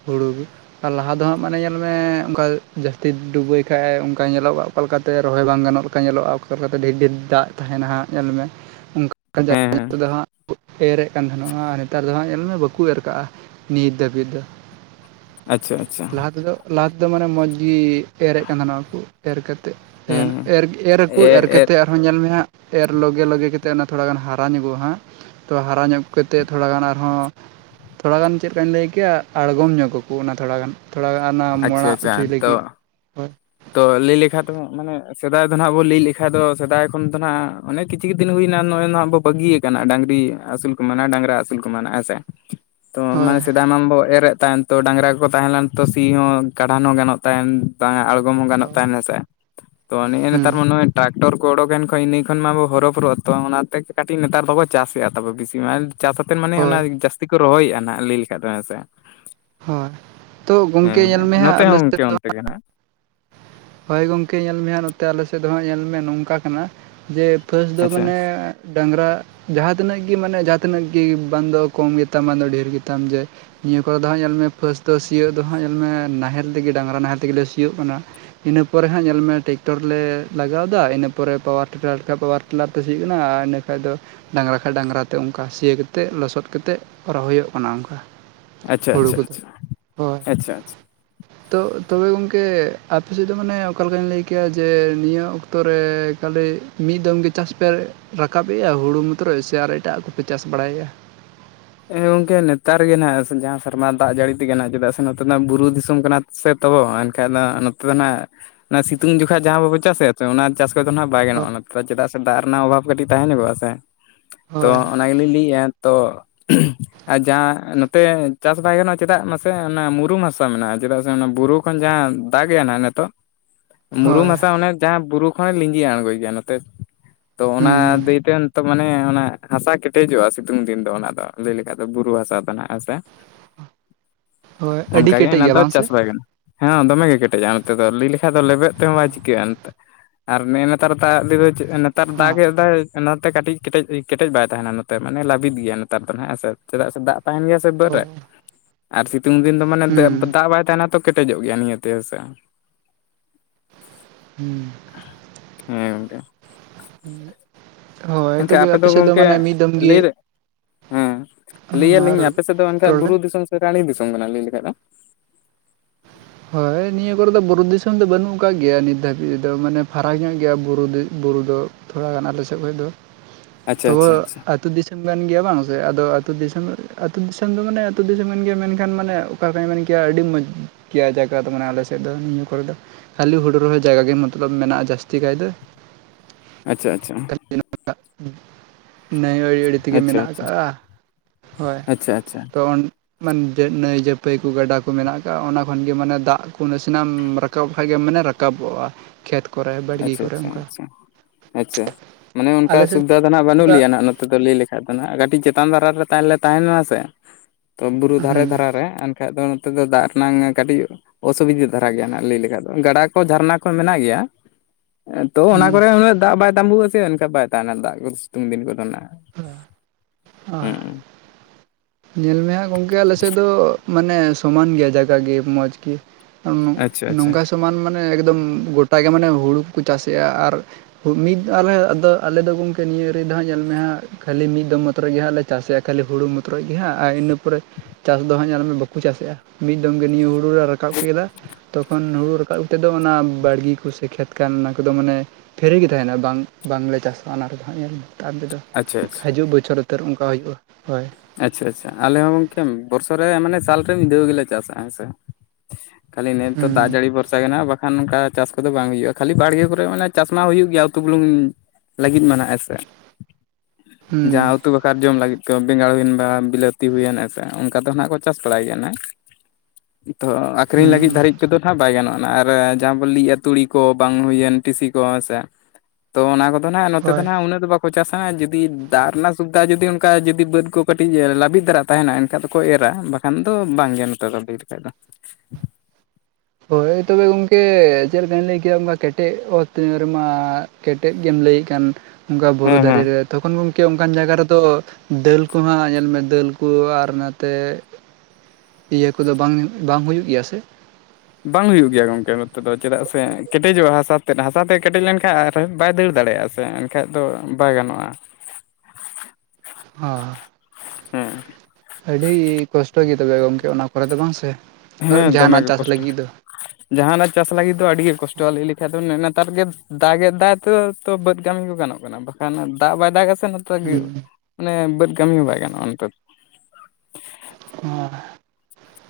ᱦᱩᱲᱩ ᱟᱨ ᱞᱟᱦᱟ ᱫᱚ ᱦᱟᱸᱜ ᱢᱟᱱᱮ ᱧᱮᱞ ᱢᱮ ᱚᱝᱠᱟ ᱡᱟᱹᱥᱛᱤ ᱰᱩᱵᱟᱹᱭ ᱠᱷᱟᱡ ᱮ ᱚᱱᱠᱟ ᱧᱮᱞᱚᱜᱼᱟ᱾ ᱚᱠᱟ ᱞᱮᱠᱟᱛᱮ ᱨᱚᱦᱚᱭ ᱵᱟᱝ ᱜᱟᱱᱚᱜ ᱞᱮᱠᱟ ᱧᱮᱞᱚᱜᱼᱟ ᱚᱠᱟ ᱞᱮᱠᱟᱛᱮ ᱰᱷᱮᱨ ᱰᱷᱮᱨ ᱫᱟᱜ ᱛᱟᱦᱮᱱᱟ ᱦᱟᱸᱜ ᱧᱮᱞ ᱢᱮ ᱚᱱ ᱠᱟᱡᱟᱜ ᱦᱮᱸ ᱧᱚᱜ ᱦᱮᱸ ᱛᱮ ᱫᱚ ᱦᱟᱸᱜ ᱠᱚ ᱮᱨᱮᱫ ᱠᱟᱱ ᱛᱟᱦᱮᱱᱚᱜᱼᱟ᱾ ᱱᱮᱛᱟᱨ ᱫᱚ ᱦᱟᱜᱸ ᱧᱮᱞ ᱢᱮ ᱵᱟᱠᱩ ᱮᱨ ᱠᱟᱜᱼᱟ᱾ ᱱᱤᱛ ᱫᱷᱟᱹᱵᱤᱡ ᱫᱚ ᱟᱪᱪᱷᱟ ᱟᱪᱪᱷᱟ ᱞᱟᱦᱟ ᱛᱮᱫᱚ ᱞᱟᱦᱛᱮ ᱫᱚ ᱢᱟᱱᱮ ᱢᱚᱸᱡᱽ ᱜᱮ ᱮᱨᱮᱫ ᱠᱟᱱ ᱛᱟᱦᱮᱱᱟ ᱠᱩ᱾ ᱮᱨ ᱠᱟᱛᱮᱜ ᱦᱮᱸ ᱮᱨ ᱮᱨᱟᱠᱩ ᱮ ᱮᱨ ᱮ ᱠᱟᱛᱮ ᱟᱨᱦᱚᱸ ᱧᱮᱞ ᱢᱮ ᱦᱟᱸᱜ ᱮᱨ ᱞᱚᱜᱮ ᱞᱚᱜᱮ ᱠᱟᱛᱮᱫ ᱚᱱᱟ ᱛᱷᱚᱲᱟ ᱜᱟᱱ ᱦᱟᱨᱟ ᱧᱚᱜᱚᱜᱼᱟ᱾ ᱦᱟᱸᱜ ᱛᱚ ᱦᱟᱨᱟ ᱧᱚᱜ ᱠᱟᱛᱮᱫ ᱛᱷᱚᱲᱟᱜᱟᱱ ᱟᱨᱦᱚᱸ ᱛᱷᱚᱲᱟ ᱜᱟᱱ ᱪᱮᱫ ᱞᱮᱠᱟᱧ ᱞᱟᱹᱭ ᱠᱮᱭᱟ ᱟᱲᱜᱚᱢ ᱧᱚᱜᱟ ᱠᱚ ᱚᱱᱟ ᱛᱷᱚᱲᱟᱜᱟᱱ᱾ ᱛᱷᱚᱲᱟ ᱟᱱᱟ ᱟᱪᱪᱷᱟ ᱢᱚᱲᱟᱜ ᱟᱪᱪᱷᱟ ᱚᱪᱚᱭ ᱛᱚ ᱞᱟᱹᱜᱤᱫ᱾ ᱦᱳᱭ ᱛᱚ ᱞᱟᱹᱭ ᱞᱮᱠᱷᱟ ᱫᱚ ᱢᱟᱱᱮ ᱥᱮᱫᱟᱭ ᱫᱚ ᱱᱟᱜ ᱵᱚᱱ ᱞᱟᱹᱭ ᱞᱮᱠᱷᱟᱱ ᱫᱚ ᱥᱮᱫᱟᱭ ᱠᱷᱚᱱ ᱫᱚᱦᱱᱟᱜ ᱚᱱᱮᱠ ᱠᱤᱪᱷᱩ ᱫᱤᱱ ᱦᱩᱭᱱᱟ ᱱᱚᱜᱼᱚᱭ ᱱᱟᱦᱜ ᱵᱚ ᱵᱟᱹᱜᱤᱭᱮ ᱠᱟᱱᱟ ᱰᱟᱹᱝᱨᱤ ᱟᱹᱥᱩᱞ ᱠᱚ ᱢᱟᱱᱟ ᱰᱟᱝᱨᱟ ᱟᱹᱥᱩᱞ ᱠᱚ ᱢᱮᱱᱟᱜ-ᱟ᱾ ᱦᱮᱸ ᱥᱮ᱾ ᱛᱚ ᱢᱟᱱᱮ ᱦᱳᱭ ᱥᱮᱫᱟᱭ ᱢᱟ ᱵᱚ ᱮᱨᱮᱫ ᱛᱟᱦᱮᱱ ᱛᱚ ᱰᱟᱝᱨᱟ ᱠᱚ ᱛᱟᱦᱮᱸ ᱞᱮᱱ ᱛᱚ ᱥᱤ ᱦᱚᱸ ᱠᱟᱰᱷᱟᱱ ᱦᱚᱸ ᱜᱟᱱᱚᱜ ᱛᱟᱦᱮᱱ ᱛᱟᱸᱦᱮᱜ ᱟᱬᱜ ᱠᱚᱢ ᱦᱚ ᱜᱟᱱᱚᱜ ᱦᱳᱭ ᱛᱟᱦᱮᱱᱟ ᱥᱮ ᱛᱚ ᱱᱮᱜ ᱦᱩᱸ ᱱᱮᱛᱟᱨ ᱢᱟ ᱱᱚᱜᱼᱚᱭ ᱴᱨᱟᱠᱴᱚᱨ ᱠᱚ ᱚᱰᱚᱠᱮᱱ ᱠᱷᱚᱱ ᱤᱱᱟᱹ ᱠᱷᱚᱱ ᱢᱟᱵᱚ ᱦᱚᱨᱚ ᱵᱚᱨᱚᱜᱼᱟ ᱛᱚ ᱚᱱᱟᱛᱮ ᱠᱟᱹᱴᱤᱡ ᱱᱮᱛᱟᱨ ᱫᱚᱠᱚ ᱪᱟᱥᱮᱜᱼᱟ ᱛᱟᱵᱚ ᱵᱤᱥᱤ ᱢᱟ ᱪᱟᱥ ᱟᱛᱮᱫ ᱢᱟᱱᱮ ᱚᱱᱟ ᱦᱳᱭ ᱡᱟᱹᱥᱛᱤ ᱠᱚ ᱨᱚᱦᱚᱭᱮᱜᱼᱟ ᱱᱟᱜ ᱞᱟᱹᱭ ᱞᱮᱠᱷᱟᱡ ᱫᱚ ᱦᱮᱸᱥᱮ ᱾ ᱦᱳᱭ ᱛᱳ ᱜᱚᱝᱠᱮ ᱧᱮᱞ ᱢᱮ ᱦᱟᱸᱜ ᱟᱞᱮ ᱥᱮᱫ ᱫᱚ ᱛᱮᱜᱮ ᱱᱟᱜ ᱦᱳᱭ ᱜᱚᱝᱠᱮ ᱧᱮᱞ ᱢᱮ ᱦᱟᱸᱜ ᱱᱚᱛᱮ ᱟᱞᱮ ᱥᱮᱫ ᱫᱚ ᱦᱟᱸᱜ ᱧᱮᱞ ᱢᱮ ᱱᱚᱝᱠᱟ ᱠᱟᱱᱟ ᱡᱮ ᱯᱷᱟᱹᱥ ᱫᱚ ᱟᱪᱪᱷᱟ ᱢᱟᱱᱮ ᱰᱟᱝᱨᱟ ᱡᱟᱦᱟᱸ ᱛᱤᱱᱟᱹᱜ ᱜᱮ ᱢᱟᱱᱮ ᱡᱟᱦᱟᱸ ᱛᱤᱱᱟᱹᱜ ᱜᱮ ᱵᱟᱝ ᱫᱚ ᱠᱚᱢ ᱜᱮᱛᱟᱢ ᱵᱟᱝ ᱫᱚ ᱰᱷᱮᱨ ᱜᱮᱛᱟᱢ ᱡᱮ ᱱᱤᱭᱟᱹ ᱠᱚᱨᱮ ᱫᱚ ᱦᱟᱸᱜ ᱧᱮᱞ ᱢᱮ ᱯᱷᱟᱹᱥᱴ ᱫᱚ ᱥᱤᱭᱳᱜ ᱫᱚ ᱦᱟᱸᱜ ᱧᱮᱞ ᱢᱮ ᱱᱟᱦᱮᱞ ᱛᱮᱜᱮ ᱰᱟᱝᱨᱟ ᱱᱟᱦᱮᱞ ᱛᱮᱜᱮᱞᱮ ᱥᱤᱭᱳᱜ ᱠᱟᱱᱟ ᱾ ᱤᱱᱟᱹ ᱯᱚᱨᱮ ᱦᱟᱸᱜ ᱧᱮᱞ ᱢᱮ ᱴᱮᱠᱴᱚᱨ ᱞᱮ ᱞᱟᱜᱟᱣ ᱮᱫᱟ ᱤᱱᱟᱹ ᱯᱚᱨᱮ ᱯᱟᱣᱟᱨ [unintelligible] ᱯᱟᱣᱟᱨ ᱴᱤᱞᱟᱨ ᱛᱮ ᱥᱤ ᱦᱩᱭᱩᱜ ᱠᱟᱱᱟ ᱟᱨ ᱤᱸᱱᱟᱹ ᱠᱷᱟᱡ ᱫᱚ ᱰᱟᱝᱨᱟ ᱠᱷᱟᱡ ᱰᱟᱝᱨᱟ ᱛᱮ ᱚᱝᱠᱟ ᱥᱤᱭᱟᱹ ᱠᱟᱛᱮᱜ ᱞᱚᱥᱚᱜ ᱠᱟᱛᱮᱫ ᱨᱚᱦᱚᱭᱜ ᱠᱟᱱᱟ ᱚᱝᱠᱟ ᱟᱪᱪᱷᱟ ᱦᱩᱲᱩ ᱟᱪᱪᱷᱟ ᱠᱚᱫᱚ ᱟᱪᱪᱷᱟ ᱦᱳᱭ ᱟᱪᱪᱷᱟ ᱟᱪᱪᱷᱟ ᱛᱚ ᱛᱚᱵᱮ ᱜᱚᱝᱠᱮ ᱟᱯᱮ ᱥᱮᱫ ᱫᱚ ᱢᱟᱱᱮ ᱚᱠᱟ ᱞᱮᱠᱟᱧ ᱞᱟᱹᱭ ᱠᱮᱭᱟ ᱡᱮ ᱱᱤᱭᱟᱹ ᱚᱠᱛᱚ ᱨᱮ ᱠᱷᱟᱹᱞᱤ ᱢᱤᱫ ᱫᱚᱢ ᱜᱮ ᱪᱟᱥ ᱯᱮ ᱨᱟᱠᱟᱵᱮᱜᱼᱟ ᱦᱩᱲᱩ ᱢᱚᱛᱨᱚ ᱥᱮ ᱟᱨ ᱮᱴᱟᱜ ᱠᱚᱯᱮ ᱪᱟᱥ ᱵᱟᱲᱟᱭᱮᱜᱼᱟ? ᱦᱮᱸ ᱜᱚᱝᱠᱮ ᱱᱮᱛᱟᱨ ᱜᱮ ᱦᱱᱟᱜ ᱡᱟᱦᱟᱸ ᱥᱮᱨᱢᱟ ᱫᱟᱜ ᱡᱟᱹᱲᱤ ᱛᱮᱜᱮ ᱱᱟᱜ ᱪᱮᱫᱟᱜ ᱥᱮ ᱱᱚᱛᱮ ᱱᱟᱜ ᱵᱩᱨᱩ ᱫᱤᱥᱚᱢ ᱠᱟᱱᱟ ᱥᱮ ᱛᱚ ᱮᱱᱠᱷᱟᱡ ᱫᱚ ᱱᱚᱛᱮ ᱫᱚ ᱱᱟᱜ ᱚᱱᱟ ᱥᱤᱛᱩᱝ ᱡᱚᱠᱷᱟᱡ ᱡᱟᱦᱟᱸ ᱵᱟᱵᱚ ᱪᱟᱥ ᱮᱛ ᱚᱱᱟ ᱪᱟᱥ ᱠᱚᱫᱚ ᱱᱟᱜ ᱵᱟᱭ ᱦᱳᱭ ᱜᱟᱱᱚᱜᱼᱟ ᱪᱮᱫᱟᱜ ᱥᱮ ᱫᱟᱜ ᱨᱮᱱᱟᱜ ᱚᱵᱷᱟᱵᱽ ᱠᱟᱹᱴᱤᱡ ᱛᱟᱦᱮᱸ ᱧᱚᱜᱚᱜᱼᱟ ᱥᱮ ᱛᱚ ᱦᱳᱭ ᱚᱱᱟ ᱜᱮᱞᱤᱧ ᱞᱟᱹᱭᱮᱜᱼᱟ ᱛᱚ ᱟᱨ ᱡᱟᱦᱟᱸ ᱱᱚᱛᱮ ᱪᱟᱥ ᱵᱟᱭ ᱜᱟᱱᱚᱜᱼᱟ ᱪᱮᱫᱟᱜ ᱢᱟᱥᱮ ᱚᱱᱟ ᱢᱩᱨᱩᱢ ᱦᱟᱥᱟ ᱢᱮᱱᱟᱜᱼᱟ ᱪᱮᱫᱟᱜ ᱥᱮ ᱚᱱᱟ ᱵᱩᱨᱩ ᱠᱷᱚᱱ ᱡᱟᱦᱟᱸ ᱫᱟᱜᱮᱭᱟ ᱱᱟᱜ ᱱᱤᱛᱚᱜ ᱢᱩᱨᱩᱢ ᱦᱳᱭ ᱦᱟᱥᱟ ᱚᱱᱮ ᱡᱟᱦᱟᱸ ᱵᱩᱨᱩ ᱠᱷᱚᱱᱮ ᱞᱤᱸᱡᱤ ᱟᱬᱜᱚᱭ ᱜᱮᱭᱟ ᱱᱚᱛᱮ ᱛᱚ ᱚᱱᱟ ᱦᱩᱸ ᱫᱟᱹᱭ ᱛᱮ ᱛᱚ ᱢᱟᱱᱮ ᱚᱱᱟ ᱦᱟᱥᱟ ᱠᱮᱴᱮᱡᱚᱜᱼᱟ ᱥᱤᱛᱩᱝ ᱫᱤᱱ ᱫᱚ ᱚᱱᱟ ᱫᱚ ᱞᱟᱹᱭ ᱞᱮᱠᱷᱟᱡ ᱫᱚ ᱵᱩᱨᱩ ᱦᱟᱥᱟ ᱫᱚ ᱱᱟᱜ ᱾ ᱦᱮᱸ ᱥᱮ ᱦᱳᱭ ᱟᱹᱰᱤ ᱚᱱᱠᱟᱜᱮ ᱠᱮᱴᱮᱡ ᱚᱱᱟ ᱜᱮᱭᱟ ᱫᱚ ᱵᱟᱝ ᱪᱟᱥ ᱥᱮ? ᱵᱟᱭ ᱜᱟᱱᱚᱜ ᱦᱮᱸ ᱫᱚᱢᱮ ᱜᱮ ᱠᱮᱴᱮᱡᱼᱟ ᱱᱚᱛᱮ ᱫᱚ ᱞᱟᱹᱭ ᱞᱮᱠᱷᱟᱡ ᱫᱚ ᱞᱮᱵᱮᱫ ᱛᱮᱦᱚᱸ ᱵᱟᱭ ᱪᱤᱠᱟᱹᱜᱼᱟ ᱱᱚᱛᱮ ᱟᱨ ᱱᱮ ᱱᱮᱛᱟᱨ ᱫᱟᱜ ᱞᱟᱹᱭᱫᱟ ᱪᱮᱫ ᱱᱮᱛᱟᱨ ᱫᱟᱜ ᱦᱮᱸ ᱜᱮᱜ ᱫᱟᱭ ᱚᱱᱟᱛᱮ ᱠᱟᱹᱴᱤᱡ ᱠᱮᱴᱮᱡ ᱠᱮᱴᱮᱡ ᱵᱟᱭ ᱛᱟᱦᱮᱱᱟ ᱱᱚᱛᱮ ᱢᱟᱱᱮ ᱞᱟᱵᱤᱫ ᱜᱮᱭᱟ ᱱᱮᱛᱟᱨ ᱫᱚ ᱱᱟᱜ ᱦᱮᱸᱥᱮ ᱪᱮᱫᱟᱜ ᱥᱮ ᱫᱟᱜ ᱛᱟᱦᱮᱱ ᱜᱮᱭᱟ ᱥᱮ ᱾ ᱥᱮ ᱵᱟᱹᱫᱽ ᱨᱮ ᱦᱳᱭ ᱟᱨ ᱥᱤᱛᱩᱝ ᱫᱤᱱ ᱫᱚ ᱢᱟᱱᱮ ᱫᱟᱜ ᱦᱩᱸ ᱵᱟᱭ ᱛᱟᱦᱮᱱᱟ ᱛᱚ ᱠᱮᱴᱮᱡᱚᱜ ᱜᱮᱭᱟ ᱱᱤᱭᱟᱹᱛᱮ ᱦᱮᱸᱥᱮ ᱾ ᱦᱩᱸ ᱦᱮᱸ ᱜᱚᱝᱠᱮ ᱾ ᱦᱳᱭ ᱛᱚᱵᱮ ᱟᱯᱮ ᱥᱮᱫ ᱫᱚ ᱢᱟᱱᱮ ᱢᱤᱫ ᱫᱚᱢ ᱜᱮ ᱞᱟᱹᱭ ᱦᱮᱸ ᱞᱟᱹᱭ ᱢᱟ ᱟᱹᱞᱤᱧ ᱨᱚᱲ ᱟᱯᱮ ᱥᱮᱫ ᱫᱚ ᱢᱮᱱᱠᱷᱟᱡ ᱨᱚᱲ ᱵᱩᱨᱩ ᱵᱮᱱ ᱫᱤᱥᱚᱢ ᱥᱮ ᱴᱟᱹᱰᱤ ᱫᱤᱥᱚᱢ ᱠᱟᱱᱟ ᱞᱟᱹᱭ ᱞᱮᱠᱷᱟᱡ ᱫᱚ? ᱦᱳᱭ ᱱᱤᱭᱟᱹ ᱠᱚᱨᱮ ᱫᱚ ᱵᱩᱨᱩ ᱫᱤᱥᱚᱢ ᱫᱚ ᱵᱟᱹᱱᱩᱜ ᱟᱠᱟᱜ ᱜᱮᱭᱟ ᱱᱤᱛ ᱫᱷᱟᱹᱵᱤᱡ ᱫᱚ ᱢᱟᱱᱮ ᱯᱷᱟᱨᱟᱠ ᱧᱚᱜ ᱜᱮᱭᱟ ᱵᱩᱨᱩ ᱫᱤᱜ ᱵᱩᱨᱩ ᱫᱚ ᱛᱷᱚᱲᱟ ᱜᱟᱱ ᱟᱞᱮ ᱥᱮᱫ ᱠᱷᱚᱡ ᱫᱚ ᱟᱪᱪᱷᱟ ᱟᱪᱪᱷᱟ ᱛᱚᱵᱮ ᱟᱪᱪᱷᱟ ᱟᱹᱛᱩ ᱫᱤᱥᱚᱢ ᱠᱟᱱ ᱜᱮᱭᱟ ᱵᱟᱝ ᱥᱮ ᱟᱫᱚ ᱟᱹᱛᱩ ᱫᱤᱥᱚᱢ ᱟᱹᱛᱩ ᱫᱤᱥᱚᱢ ᱫᱚ ᱢᱟᱱᱮ ᱟᱹᱛᱩ ᱫᱤᱥᱚᱢᱮᱱ ᱜᱮᱭᱟ ᱢᱮᱱᱠᱷᱟᱱ ᱢᱟᱱᱮ ᱚᱠᱟ ᱠᱟᱧ ᱢᱮᱱ ᱠᱮᱭᱟ ᱟᱹᱰᱤ ᱢᱚᱡᱽ ᱠᱮᱭᱟ ᱡᱟᱠᱟᱛ ᱢᱟᱱᱮ ᱟᱞᱮ ᱥᱮᱫ ᱫᱚ ᱱᱤᱭᱟᱹ ᱠᱚᱨᱮ ᱫᱚ ᱠᱷᱟᱹᱞᱤ ᱦᱩᱲᱩ ᱨᱚᱦᱚᱭ ᱡᱟᱭᱜᱟ ᱜᱮ ᱱᱚᱛᱮ ᱫᱚ ᱢᱮᱱᱟᱜ-ᱟ ᱡᱟᱹᱥᱛᱤ ᱠᱟᱭ ᱫᱚ ᱾ ᱟᱪᱷᱟ ᱟᱪᱷᱟ ᱾ [unintelligible] ᱱᱟᱹᱭ ᱟᱲᱭᱟᱹ ᱟᱲᱭᱟᱹ ᱛᱮᱜᱮ ᱟᱪᱪᱷᱟ ᱢᱮᱱᱟᱜ ᱟᱪᱪᱷᱟ ᱟᱠᱟᱜᱼᱟ ᱦᱳᱭ ᱟᱪᱪᱷᱟ ᱟᱪᱪᱷᱟ ᱛᱚ ᱚᱱ ᱢᱟᱱᱮ ᱱᱟᱹᱭ ᱡᱟᱹᱯᱟᱹᱭ ᱠᱚ ᱜᱟᱰᱟ ᱠᱚ ᱢᱮᱱᱟᱜ ᱟᱠᱟᱜ ᱚᱱᱟ ᱠᱷᱚᱱ ᱜᱮ ᱢᱟᱱᱮ ᱫᱟᱜ ᱠᱚ ᱱᱟᱥᱮᱱᱟᱜ ᱮᱢ ᱨᱟᱠᱟᱵ ᱠᱷᱟᱱ ᱜᱮ ᱢᱟᱱᱮ ᱨᱟᱠᱟᱵᱚᱜᱼᱟ ᱠᱷᱮᱛ ᱠᱚᱨᱮ ᱵᱟᱲᱜᱮ ᱟᱪᱪᱷᱟ ᱠᱚᱨᱮ ᱟᱪᱪᱷᱟ ᱚᱱᱠᱟ ᱟᱪᱪᱷᱟ ᱟᱪᱪᱷᱟ ᱢᱟᱱᱮ ᱚᱱᱠᱟ ᱟᱞᱮ ᱥᱮᱫ ᱥᱩᱠ ᱫᱚ ᱟᱫᱚ ᱱᱟᱜ ᱵᱟᱹᱱᱩᱜ ᱚᱱᱠᱟ ᱞᱮᱭᱟ ᱱᱟᱜ ᱱᱚᱛᱮ ᱫᱚ ᱞᱟᱹᱭ ᱞᱮᱠ ᱮᱱᱠᱷᱟᱡ ᱫᱚ ᱱᱟᱜ ᱠᱟᱹᱴᱤᱡ ᱪᱮᱛᱟᱱ ᱫᱷᱟᱨᱟ ᱨᱮ ᱛᱟᱦᱮᱞᱮ ᱛᱟᱦᱮ ᱞᱮᱱᱟ ᱥᱮ ᱛᱚ ᱵᱩᱨᱩ ᱦᱩᱸ ᱫᱷᱟᱨᱮ ᱫᱷᱟᱨᱟ ᱨᱮ ᱮᱱᱠᱷᱟᱡ ᱫᱚ ᱱᱚᱛᱮ ᱫᱚ ᱫᱟᱜ ᱨᱮᱱᱟᱜᱝ ᱠᱟᱹᱴᱤᱡ ᱚᱥᱩᱵᱤᱫᱟ ᱫᱷᱟᱨᱟ ᱜᱮᱭᱟ ᱱᱟᱜ ᱞᱟᱹᱭ ᱞᱮᱠᱷᱟᱡ ᱫᱚ ᱜᱟᱰᱟ ᱠᱚ ᱡᱷᱟᱨᱱᱟ ᱠᱚ ᱢᱮᱱᱟᱜ ᱜᱮᱭᱟ ᱾ ᱛᱚ ᱚᱱᱟ ᱦᱩᱸ ᱠᱚᱨᱮ ᱩᱱᱟᱹᱜ ᱫᱟᱜ ᱵᱟᱭ ᱛᱟᱢᱵᱩᱜᱼᱟ ᱥᱮ ᱮᱱᱠᱷᱟᱱ ᱵᱟᱭ ᱛᱟᱦᱮᱱᱟ ᱫᱟᱜ ᱠᱚ ᱥᱤᱛᱩᱝ ᱫᱤᱱ ᱠᱚᱫᱚ ᱱᱟᱜ ᱾ ᱦᱩᱸ ᱧᱮᱞ ᱢᱮᱦᱟᱸᱜ ᱜᱚᱢᱠᱮ ᱟᱞᱮ ᱥᱮᱫ ᱫᱚ ᱢᱟᱱᱮ ᱥᱚᱢᱟᱱ ᱜᱮᱭᱟ ᱡᱟᱭᱜᱟ ᱜᱮ ᱢᱚᱸᱡᱽ ᱜᱮ᱾ ᱱᱚ ᱟᱪᱪᱷᱟ ᱟᱪᱪᱷᱟ ᱱᱚᱝᱠᱟ ᱥᱚᱢᱟᱱ ᱢᱟᱱᱮ ᱮᱠᱫᱚᱢ ᱜᱚᱴᱟ ᱜᱮ ᱢᱟᱱᱮ ᱦᱩᱲᱩ ᱠᱚᱠᱚ ᱪᱟᱥᱮᱜᱼᱟ ᱟᱨ ᱢᱤᱫ ᱟᱞᱮ ᱟᱫᱚ ᱟᱞᱮ ᱫᱚ ᱜᱚᱢᱠᱮ ᱱᱤᱭᱟᱹ ᱨᱮᱫᱚ ᱦᱟᱸᱜ ᱧᱮᱞ ᱢᱮ ᱦᱟᱸᱜ ᱠᱷᱟᱹᱞᱤ ᱢᱤᱫ ᱫᱚᱢ ᱢᱚᱛᱨᱚᱡ ᱜᱮ ᱦᱟᱸᱜ ᱞᱮ ᱪᱟᱥᱮᱫᱼᱟ, ᱠᱷᱟᱹᱞᱤ ᱦᱩᱲᱩ ᱢᱚᱛᱨᱚᱡ ᱜᱮ ᱦᱟᱸᱜ ᱟᱨ ᱤᱱᱟᱹ ᱯᱚᱨᱮ ᱪᱟᱥ ᱫᱚ ᱦᱟᱸᱜ ᱧᱮᱞ ᱢᱮ ᱵᱟᱠᱚ ᱪᱟᱥᱮᱜᱼᱟ, ᱢᱤᱫ ᱫᱚᱢ ᱜᱮ ᱱᱤᱭᱟᱹ ᱦᱩᱲᱩ ᱞᱮ ᱨᱟᱠᱟᱵ ᱠᱮᱫᱟ᱾ ᱛᱚᱠᱷᱚᱱ ᱦᱩᱲᱩ ᱨᱟᱠᱟᱵ ᱠᱟᱛᱮᱫ ᱫᱚ ᱚᱱᱟ ᱵᱟᱲᱜᱮ ᱠᱚᱥᱮ ᱠᱷᱮᱛ ᱠᱟᱱ ᱚᱱᱟ ᱠᱚᱫᱚ ᱢᱟᱱᱮ ᱯᱷᱮᱨᱤ ᱜᱮ ᱛᱟᱸᱦᱮᱱᱟ ᱵᱟᱝ ᱵᱟᱝᱞᱮ ᱪᱟᱥᱟ ᱚᱱᱟ ᱨᱮᱫᱚ ᱦᱟᱸᱜ ᱧᱮᱞ ᱢᱮ᱾ ᱟᱪᱪᱷᱟ [unintelligible] ᱟᱪᱪᱷᱟ ᱦᱤᱡᱩᱜ ᱵᱚᱪᱷᱚᱨ ᱩᱛᱟᱹᱨ ᱚᱱᱠᱟ ᱦᱩᱭᱩᱜᱼᱟ ᱦᱳ᱾ ᱟᱪᱪᱷᱟ ᱟᱪᱪᱷᱟ ᱟᱞᱮ ᱦᱚᱸ ᱜᱚᱢᱠᱮ ᱵᱚᱨᱥᱚ ᱨᱮ ᱢᱟᱱᱮ ᱥᱟᱞ ᱨᱮ ᱢᱤᱫ ᱫᱷᱟᱹᱣ ᱜᱮᱞᱮ ᱪᱟᱥᱟ ᱦᱮᱸᱥᱮ᱾ ᱠᱷᱟᱹᱞᱤ ᱱᱤᱛ ᱫᱚ ᱫᱟᱜ ᱦᱩᱸ ᱡᱟᱹᱲᱤ ᱵᱷᱚᱨ ᱥᱟᱜᱼᱟ ᱵᱟᱠᱷᱟᱱ ᱚᱱᱠᱟ ᱪᱟᱥ ᱠᱚᱫᱚ ᱵᱟᱝ ᱦᱩᱭᱩᱜᱼᱟ, ᱠᱷᱟᱹᱞᱤ ᱵᱟᱲᱜᱮ ᱠᱚᱨᱮ ᱟᱱᱮ ᱪᱟᱥ ᱢᱟ ᱦᱩᱭᱩᱜ ᱜᱮᱭᱟ ᱩᱛᱩ ᱵᱩᱞᱩᱝ᱾ ᱞᱟᱹᱜᱤᱫ ᱢᱮᱱᱟᱜ ᱦᱮᱸᱥᱮ, ᱦᱩᱸ, ᱡᱟᱸᱦᱟ ᱩᱛᱩ ᱵᱟᱠᱷᱟᱨ ᱡᱚᱢ ᱞᱟᱹᱜᱤᱫ ᱛᱮ᱾ ᱵᱮᱜᱟᱲ ᱦᱩᱭᱮᱱ ᱵᱟ ᱵᱤᱞᱟᱹᱛᱤ ᱦᱩᱭᱮᱱ ᱦᱮᱸᱥᱮ ᱚᱱᱠᱟ ᱫᱚ ᱱᱟᱜ ᱠᱚ ᱪᱟᱥ ᱵᱟᱲᱟᱭ ᱜᱮᱭᱟ ᱱᱟᱜ᱾ ᱛᱚ ᱟᱹᱠᱷᱨᱤᱧ ᱞᱟᱹᱜᱤᱫ ᱦᱩᱸ, ᱫᱷᱟᱹᱨᱤᱡ ᱠᱚᱫᱚ ᱱᱟᱜᱷ ᱵᱟᱭ ᱜᱟᱱᱚᱜᱼᱟ ᱱᱟᱜᱷ, ᱟᱨ ᱡᱟᱸᱦᱟ ᱵᱚᱱ ᱞᱟᱹᱭᱜᱼᱟ ᱛᱩᱲᱤ ᱠᱚ ᱵᱟᱝ ᱦᱩᱭᱮᱱ ᱴᱤᱥᱤ ᱠᱚ ᱦᱮᱸᱥᱮ᱾ ᱛᱚ ᱚᱱᱟ ᱠᱚᱫᱚ ᱦᱟᱸᱜ ᱱᱚᱛᱮ ᱫᱚ ᱦᱳᱭ, ᱦᱟᱸᱜ ᱩᱱᱟᱹᱜ ᱫᱚ ᱵᱟᱠᱚ ᱪᱟᱥᱟ ᱡᱩᱫᱤ ᱫᱟᱜ ᱨᱮᱱᱟᱜ ᱥᱩᱵᱤᱫᱷᱟ ᱡᱩᱫᱤ ᱚᱱᱠᱟ ᱡᱩ ᱡᱩᱫᱤ ᱵᱟᱹᱫᱽ ᱠᱚ ᱠᱟᱹᱴᱤᱡ ᱞᱟᱵᱤᱫ ᱫᱷᱟᱨᱟ ᱛᱟᱸᱦᱮᱱᱟ ᱮᱱᱠᱷᱟ ᱫᱚᱠᱚ ᱮᱨᱟ, ᱵᱟᱠᱷᱟᱱ ᱫᱚ ᱵᱟᱝ ᱜᱮ ᱱᱚᱛᱮ ᱫᱚ ᱞᱟᱹᱭ ᱞᱮᱠᱷᱟᱡ ᱫᱚ᱾ ᱦᱳᱭ ᱛᱚᱵᱮ ᱜᱚᱢᱠᱮ ᱪᱮᱫ ᱞᱮᱠᱟᱹᱧ ᱞᱟᱹᱭ ᱠᱮᱜᱼᱟ ᱚᱱᱠᱟ ᱠᱮᱴᱮᱡ ᱚᱛ ᱨᱮᱢᱟ ᱠᱮᱴᱮᱡ ᱜᱮᱢ ᱞᱟᱹᱭᱮᱫ ᱠᱟᱱ ᱚᱱᱠᱟ ᱵᱩᱨᱩ ᱦᱮᱸ ᱫᱟᱨᱮ ᱦᱮᱸ ᱨᱮ ᱛᱚᱠᱷᱚᱱ ᱜᱚᱢᱠᱮ ᱚᱱᱠᱟᱱ ᱡᱟᱭᱜᱟ ᱨᱮᱫᱚ ᱫᱟᱹᱞ ᱠᱚᱦᱟᱸᱜ ᱧᱮᱞᱢᱮ ᱫᱟᱹᱞ ᱠᱚ ᱟᱨ ᱱᱟᱛᱮ ᱤᱭᱟᱹ ᱠᱚᱫᱚ ᱵᱟᱝ ᱵᱟᱝ ᱦᱩᱭᱩᱜ ᱜᱮᱭᱟ ᱥᱮ᱾ ᱵᱟᱝ ᱦᱩᱭᱩᱜ ᱜᱮᱭᱟ ᱜᱚᱢᱠᱮ ᱱᱚᱛᱮ ᱫᱚ, ᱪᱮᱫᱟᱜ ᱥᱮ ᱠᱮᱴᱮᱡᱚᱜᱼᱟ ᱦᱟᱥᱟ ᱛᱮᱫ ᱦᱟᱥᱟᱛᱮ ᱠᱮᱴᱮᱡ ᱞᱮᱱᱠᱷᱟᱡᱽ ᱟᱨᱚᱸ ᱵᱟᱭ ᱫᱟᱹᱲ ᱫᱟᱲᱮᱭᱟᱜᱼᱟ ᱥᱮ᱾ ᱥᱮ ᱮᱱᱠᱷᱟᱡ ᱫᱚ ᱵᱟᱭ ᱜᱟᱱᱚᱜᱼᱟ᱾ ᱦᱟᱸ ᱦᱮᱸ ᱟᱹᱰᱤ ᱠᱚᱥᱴᱚ ᱜᱮ ᱛᱚᱵᱮ ᱜᱚᱢᱠᱮ᱾ ᱚᱱᱟ ᱠᱚᱨᱮ ᱫᱚ ᱵᱟᱝ ᱥᱮ ᱡᱟᱸᱦᱟᱱᱟᱜ ᱪᱟᱥ ᱞᱟᱹᱜᱤᱫ ᱫᱚ᱾ [unintelligible] ᱡᱟᱸᱦᱟᱱᱟᱜ ᱪᱟᱥ ᱞᱟᱹᱜᱤᱫ ᱫᱚ ᱟᱹᱰᱤᱜᱮ ᱠᱚᱥᱴᱚᱜᱼᱟ ᱞᱟᱹᱭ ᱞᱮᱠᱷᱟᱡ ᱫᱚ ᱱᱮᱛᱟᱨ ᱜᱮ ᱫᱟᱜᱮᱫᱟᱭ ᱛᱚ ᱛᱚ ᱵᱟᱹᱫᱽ ᱠᱟᱹᱢᱤ ᱠᱚ ᱜᱟᱱᱚᱜ ᱠᱟᱱᱟ᱾ ᱵᱟᱠᱷᱟᱱ ᱫᱟᱜ ᱵᱟᱭ ᱫᱟᱜᱼᱟ ᱥᱮ ᱱᱚᱛᱮ ᱜᱮ ᱦᱩᱸ ᱢᱟᱱᱮ ᱵᱟᱹᱫᱽ ᱠᱟᱹᱢᱤ ᱦᱚᱸ ᱵᱟᱭ ᱜᱟᱱᱚᱜᱼᱟ ᱚᱱᱛᱮ᱾ [unintelligible]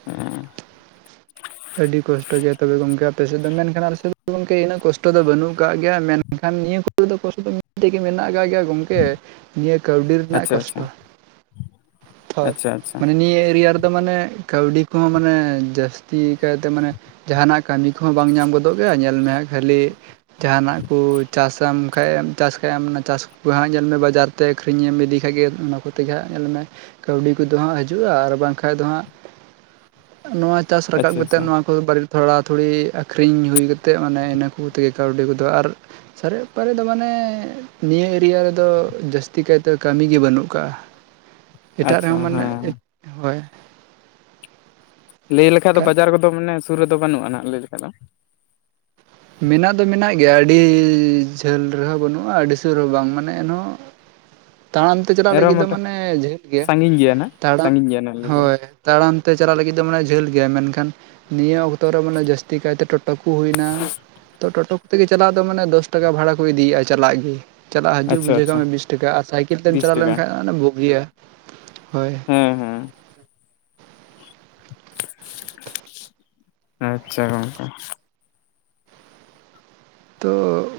ᱦᱩᱸ [inaudible] ᱟᱹᱰᱤ ᱠᱚᱥᱴᱚ ᱜᱮᱭᱟ ᱛᱚᱵᱮ ᱜᱚᱢᱠᱮ ᱟᱯᱮ ᱥᱮᱫ ᱫᱚ ᱢᱮᱱᱠᱷᱟᱱ ᱟᱞᱮᱥᱮᱫ ᱫᱚ ᱜᱚᱢᱠᱮ ᱩᱱᱟᱹᱜ ᱠᱚᱥᱴᱚ ᱫᱚ ᱵᱟᱹᱱᱩᱜ ᱠᱟᱜ ᱜᱮᱭᱟ, ᱢᱮᱱ ᱮᱱᱠᱷᱟᱱ ᱱᱤᱭᱟᱹ ᱠᱚᱨᱮ ᱫᱚ ᱠᱚᱥᱴᱚ ᱫᱚ ᱢᱤᱫᱴᱮᱡ ᱜᱮ ᱢᱮᱱᱟᱜ ᱟᱠᱟᱫ ᱜᱮᱭᱟ ᱜᱚᱝ ᱮ ᱱᱤᱭᱟᱹ ᱠᱟᱹᱣᱰᱤ ᱨᱮᱱᱟᱜ ᱟᱪᱪᱷᱟ ᱟᱪᱪᱷᱟ ᱠᱚᱥᱴᱚ᱾ ᱦᱳᱭ, ᱟᱪᱪᱷᱟ ᱟᱪᱪᱷᱟ ᱢᱟᱱᱮ ᱱᱤᱭᱟᱹ ᱮᱨᱤᱭᱟ ᱨᱮᱫᱚ ᱢᱟᱱᱮ ᱠᱟᱹᱣᱰᱤ ᱠᱚᱦᱚᱸ ᱢᱟᱱᱮ ᱡᱟᱹᱥ ᱛᱤ ᱠᱟᱭᱛᱮ ᱢᱟᱱᱮ ᱡᱟᱸᱦᱟᱱᱟᱜ ᱠᱟᱹᱢᱤ ᱠᱚᱦᱚᱸ ᱵᱟᱝ ᱧᱟᱢ ᱜᱚᱫᱚᱜ ᱜᱮᱭ, ᱟ ᱧᱮᱞᱢᱮᱦᱟᱸᱜ ᱠᱷᱟᱹᱞᱤ ᱡᱟᱸᱦᱟᱱᱟᱜ ᱠᱚ ᱪᱟᱥᱟᱢ ᱠᱷᱟᱡ ᱪᱟᱥ ᱠᱷᱟᱢ ᱚᱱᱟ ᱪᱟᱥ [unintelligible] ᱧᱮᱞᱢᱮ ᱵᱟᱡᱟᱨ ᱛᱮ ᱟᱹᱠᱷᱨᱤᱧ ᱮᱢ ᱤᱫᱤ ᱠᱷᱟᱡ ᱜᱮ ᱚᱱᱟ ᱠᱚᱛᱮ ᱜᱮ ᱦᱟᱸᱜ ᱧᱮᱞᱢᱮ ᱠᱟᱹᱣᱰᱤ ᱠᱚᱫᱚ ᱦᱟᱸᱜ ᱦᱤᱡᱩᱜᱼᱟ ᱟᱨ ᱵᱟᱝᱠᱷᱟᱡᱽ ᱫᱚ ᱦᱟᱸᱜ ᱱᱚᱣᱟ ᱪᱟᱥ ᱨᱟᱠᱟᱵ ᱠᱟᱛᱮᱜ ᱟᱪᱪᱷᱟ ᱟᱪᱪᱷᱟ ᱱᱚᱣᱟ ᱵᱟᱨᱮ ᱛᱷᱚᱲᱟ ᱛᱷᱩᱲᱤ ᱟᱠᱷᱨᱤᱧ ᱦᱩᱭ ᱠᱟᱛᱮᱫ ᱢᱟᱱᱮ ᱤᱱᱟᱹ ᱠᱚ ᱛᱮᱜᱮ ᱠᱟᱹᱣᱰᱤ ᱠᱚᱫᱚ᱾ ᱟᱨ ᱥᱟᱨᱮᱡ ᱯᱟᱨᱮᱡᱽ ᱫᱚ ᱢᱟᱱᱮ ᱱᱤᱭᱟᱹ ᱮᱨᱤᱭᱟ ᱨᱮᱫᱚ ᱡᱟᱹᱥᱛᱤ ᱠᱟᱭᱛᱮ ᱠᱟᱹᱢᱤ ᱜᱮ ᱵᱟᱹᱱᱩᱜ ᱟᱠᱟᱜᱼᱟ᱾ [unintelligible] ᱮᱴᱟᱜ ᱨᱮᱸᱦᱚ ᱢᱟᱱᱮ ᱦᱮᱸ ᱦᱳᱭ᱾ ᱞᱟᱹᱭ ᱞᱮᱠᱷᱟᱡ ᱫᱚ ᱵᱟᱡᱟᱨ ᱠᱚᱫᱚ ᱢᱟᱱᱮ ᱥᱩᱨ ᱨᱮᱫᱚ ᱵᱟᱹᱱᱩᱜᱼᱟ ᱱᱟᱜᱷ ᱞᱟᱹᱭ ᱞᱮᱠᱷᱟᱡ ᱫᱚ᱾ ᱢᱮᱱᱟᱜ ᱫᱚ ᱢᱮᱱᱟᱜ ᱜᱮᱭᱟ ᱟᱹᱰᱤ ᱡᱷᱟᱹᱞ ᱨᱮᱸᱦᱚ ᱵᱟᱹᱱᱩᱜᱼᱟ ᱟᱹᱰᱤ ᱥᱩᱨ ᱨᱮᱸᱦᱚ ᱵᱟᱝ ᱢᱟᱱᱮ ᱮᱱᱦᱚᱸ ᱛᱟᱲᱟᱢ ᱛᱮ ᱪᱟᱞᱟᱜ ᱮᱱᱨᱮᱦᱚᱸ ᱞᱟᱹᱜᱤᱫ ᱫᱚ ᱢᱚᱴᱟ ᱢᱟᱱᱮᱻ ᱡᱷᱟᱹᱞ ᱜᱮᱭᱟ, ᱥᱟᱺᱜᱤᱧ ᱱᱟᱜ ᱛᱟᱲᱟᱢ ᱥᱟᱺᱜᱤᱧ ᱜᱮᱭᱟ ᱱᱟᱜ ᱞᱟᱹᱭ ᱫᱚ᱾ ᱦᱳᱭ᱾ ᱛᱟᱲᱟᱢ ᱛᱮ ᱪᱟᱞᱟᱜ ᱞᱟᱹᱜᱤᱫ ᱫᱚ ᱢᱟᱱᱮ ᱡᱷᱟᱹᱞ ᱜᱮᱭᱟ ᱢᱮᱱᱠᱷᱟᱱ ᱱᱤᱭᱟᱹ ᱚᱠᱛᱚ ᱨᱮ ᱢᱟᱱᱮ ᱡᱟᱹᱥᱛᱤ ᱠᱟᱭᱛᱮ ᱴᱳ ᱴᱳ ᱠᱚ ᱦᱩᱭᱱᱟ ᱴᱳᱴᱳ ᱠᱚ ᱛᱮᱜᱮ ᱪᱟᱞᱟᱜ ᱫᱚ ᱢᱟᱱᱮ ᱫᱚᱥ ᱴᱟᱠᱟ ᱵᱷᱟᱲᱟ ᱠᱚ ᱤᱫᱤᱭᱮᱫᱼᱟ ᱪᱟᱞᱟᱜ ᱜᱮ᱾ ᱪᱟᱞᱟᱜ ᱦᱤᱡᱩᱜ ᱟᱪᱪᱷᱟ ᱵᱩᱡᱷᱟᱹᱣ ᱟᱪᱪᱷᱟ ᱠᱟᱜ ᱢᱮ ᱵᱤᱥ ᱴᱟᱠᱟ ᱟᱨ ᱥᱟᱭᱠᱮᱞ ᱛᱮᱢ ᱵᱤᱥ ᱪᱟᱞᱟᱣ ᱴᱟᱠᱟ ᱞᱮᱱᱠᱷᱟᱱ ᱚᱱᱟ ᱵᱩᱜᱤᱭᱟ ᱦᱳᱭ᱾ ᱦᱩᱸ ᱦᱩᱸ᱾ ᱟᱪᱪᱷᱟ ᱜᱚᱢᱠᱮ᱾ ᱛᱚᱻ